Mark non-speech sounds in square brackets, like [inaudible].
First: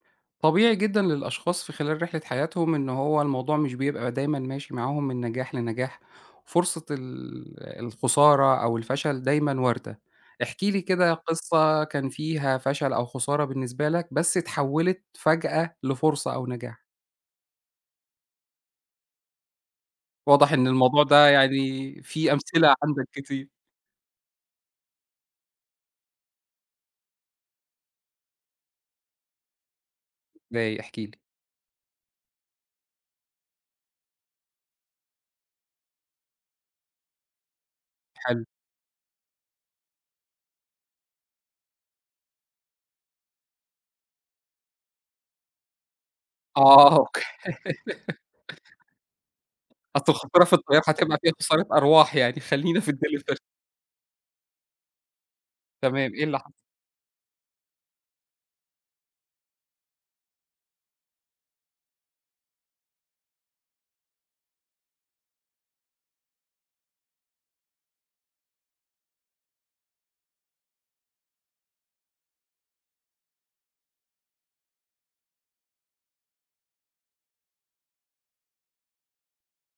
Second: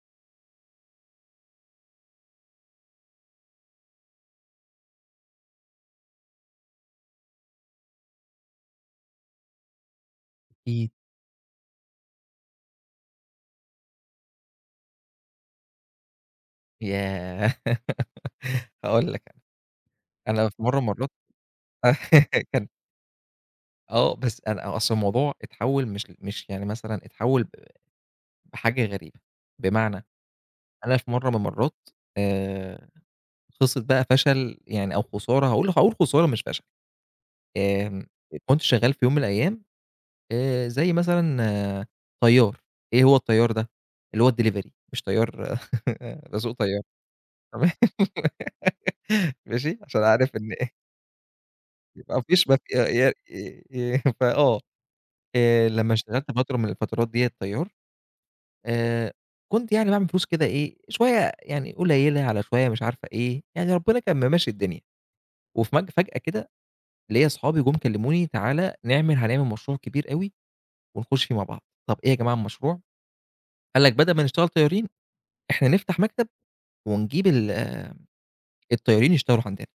طبيعي جدًا للأشخاص في خلال رحلة حياتهم إنّه هو الموضوع مش بيبقى دايمًا ماشي معاهم من نجاح لنجاح، فرصة ال الخسارة أو الفشل دايمًا واردة، احكِ لي أكيد. كده قصّة كان فيها فشل أو خسارة بالنسبة لك بس اتحولت فجأة لفرصة أو نجاح. ياه! [laughs] هاقول لك أنا، واضح في إن مرّة من الموضوع المرّات ده يعني في [laughs] كان أمثلة عندك كتير. آه، بس أنا أصلًا الموضوع اتحول مش مش يعني مثلًا اتحول ب بحاجة غريبة، بمعنى إزاي؟ أنا احكِ في لي. مرّة من المرّات آآ، قصّة بقى فشل يعني أو خسارة هاقول هاقول خسارة مش فشل. آمم، حلو. كنت شغّال في يوم من الأيام آآ، زي مثلًا طيار إيه هو الطيار ده اللي هو الديليفري مش طيار [chuckles] باسوق طيارة آه، أوكي. تمام، [laughs] [giggles] ماشي عشان أصل عارف الخطورة إن في إيه الطيارة هتبقى فيها خسارة أرواح ما يعني فيش م ي خلّينا في ي آآ، الدليفري آآ [chuckles] فآه آآ، لمّا تمام إيه اشتغلت اللي حصل؟ فترة من الفترات ديّة طيار آآ، كنت يعني باعمل فلوس كده إيه شويّة يعني قليلة على شويّة مش عارفة إيه يعني ربنا كان ممشّي الدنيا، وفج فجأة كده ليّا صحابي جُم كلموني تعالَ نعمل هنعمل مشروع كبير أوي ونخش فيه مع بعض، طَب إيه يا جماعة المشروع. قال لك بدل ما نشتغل طيارين، إحنا نفتح مكتب ونجيب ال آآ الطيارين يشتغلوا عندنا.